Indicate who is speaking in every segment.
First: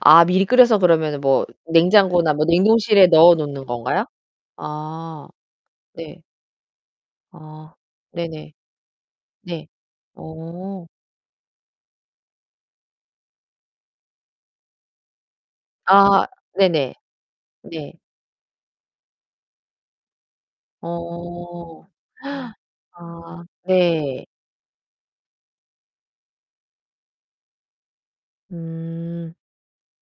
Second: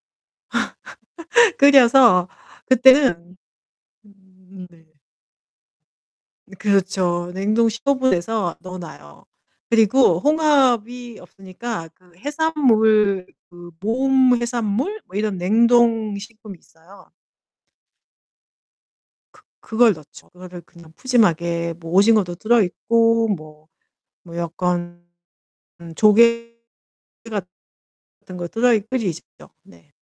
Speaker 1: 아 미리 끓여서 그러면은 뭐
Speaker 2: 끓여서
Speaker 1: 냉장고나 뭐 냉동실에 넣어
Speaker 2: 그때는
Speaker 1: 놓는 건가요?
Speaker 2: 음 네.
Speaker 1: 아. 네.
Speaker 2: 이 그렇죠. 냉동
Speaker 1: 아
Speaker 2: 15
Speaker 1: 네네.
Speaker 2: 도에서 넣어 놔요.
Speaker 1: 네.
Speaker 2: 그리고
Speaker 1: 어.
Speaker 2: 홍합이 없으니까 그 해산물 그 모음 해산물? 뭐 이런 냉동
Speaker 1: 아
Speaker 2: 식품
Speaker 1: 네네.
Speaker 2: 있어요.
Speaker 1: 네.
Speaker 2: 그 그걸 넣죠. 그거를 그냥 푸짐하게
Speaker 1: 어.
Speaker 2: 뭐 오징어도 들어 있고
Speaker 1: 아
Speaker 2: 뭐
Speaker 1: 네.
Speaker 2: 뭐 약간 음 조개 같은 거 들어이 끓이죠.
Speaker 1: 음.
Speaker 2: 네.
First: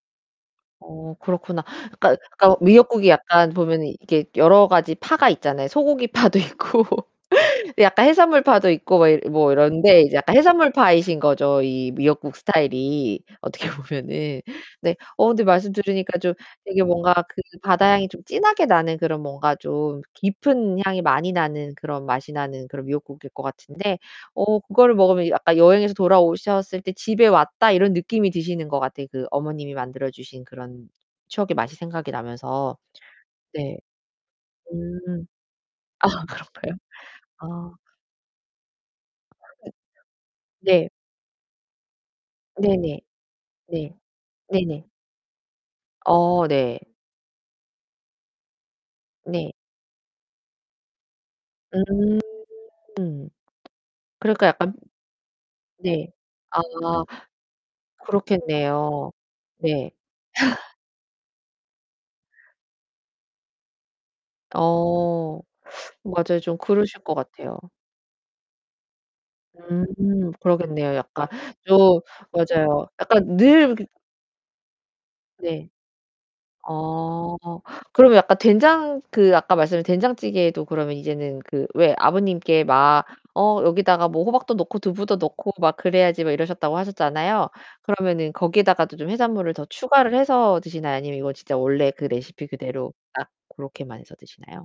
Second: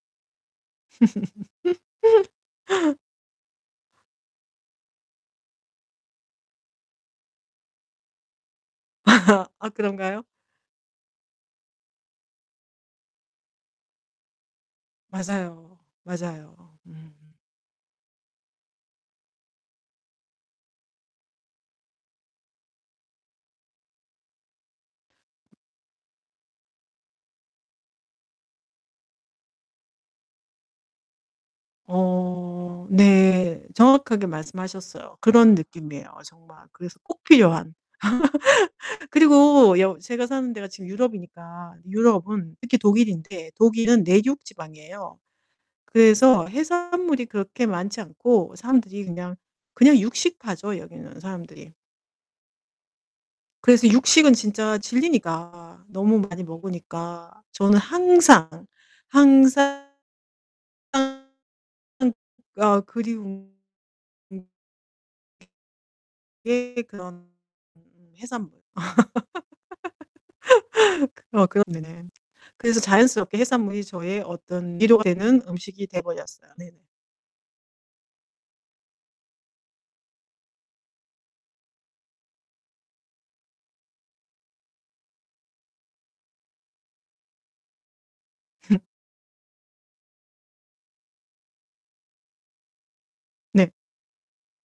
Speaker 1: 어 그렇구나. 그러니까 그러니까 뭐 미역국이 약간 보면은 이게 여러 가지 파가 있잖아요. 소고기 파도 있고 약간 해산물 파도 있고 뭐 이 뭐
Speaker 2: 아
Speaker 1: 이런데 이제
Speaker 2: 그런가요?
Speaker 1: 약간 해산물 파이신거죠 이 미역국 스타일이 어떻게 보면은. 네 어 근데 말씀
Speaker 2: 맞아요.
Speaker 1: 들으니까 좀
Speaker 2: 맞아요.
Speaker 1: 되게 뭔가
Speaker 2: 음.
Speaker 1: 그 바다 향이 좀 진하게 나는 그런 뭔가 좀 깊은 향이 많이 나는 그런 맛이 나는 그런 미역국일 것 같은데 어 그거를 먹으면 아까 여행에서 돌아오셨을 때 '집에 왔다.' 이런 느낌이 드시는 것 같아요. 그 어머님이 만들어 주신 그런 추억의 맛이 생각이
Speaker 2: 어
Speaker 1: 나면서.
Speaker 2: 네
Speaker 1: 네.
Speaker 2: 정확하게 말씀하셨어요.
Speaker 1: 음.
Speaker 2: 그런 느낌이에요
Speaker 1: 아
Speaker 2: 정말.
Speaker 1: 그런가요?
Speaker 2: 그래서 꼭 필요한
Speaker 1: 아.
Speaker 2: 그리고 여 제가 사는 데가 지금
Speaker 1: 네.
Speaker 2: 유럽이니까 유럽은 특히
Speaker 1: 네네.
Speaker 2: 독일인데
Speaker 1: 네.
Speaker 2: 독일은 내륙
Speaker 1: 네네.
Speaker 2: 지방이에요. 그래서
Speaker 1: 어 네.
Speaker 2: 해산물이 그렇게 많지 않고 사람들이 그냥
Speaker 1: 네.
Speaker 2: 그냥 육식파죠 여기는 사람들이.
Speaker 1: 음
Speaker 2: 그래서 육식은
Speaker 1: 그러니까 약간
Speaker 2: 진짜 질리니까
Speaker 1: 네.
Speaker 2: 너무 많이
Speaker 1: 아.
Speaker 2: 먹으니까 저는 항상,
Speaker 1: 그렇겠네요.
Speaker 2: 항상,
Speaker 1: 네.
Speaker 2: 항상 아 그리운 음
Speaker 1: 어 맞아요. 좀
Speaker 2: 게
Speaker 1: 그러실 것
Speaker 2: 그런
Speaker 1: 같아요.
Speaker 2: 음 해산물.
Speaker 1: 음 그러겠네요 약간.
Speaker 2: 어
Speaker 1: 좀
Speaker 2: 그렇네. 그래서
Speaker 1: 맞아요. 약간
Speaker 2: 자연스럽게
Speaker 1: 늘
Speaker 2: 해산물이
Speaker 1: 그
Speaker 2: 저의 어떤 위로가 되는
Speaker 1: 네.
Speaker 2: 음식이 돼 버렸어요. 네.
Speaker 1: 어 그러면 약간 된장 그 아까 말씀하신 된장찌개에도 그러면 이제는 그 왜 아버님께 막 "어 여기다가 뭐 호박도 넣고 두부도 넣고 막 그래야지." 막 이러셨다고 하셨잖아요. 그러면은 거기에다가도 좀 해산물을 더 추가를 해서 드시나요? 아니면 이거 진짜 원래 그 레시피 그대로 딱
Speaker 2: 네.
Speaker 1: 고렇게만 해서 드시나요?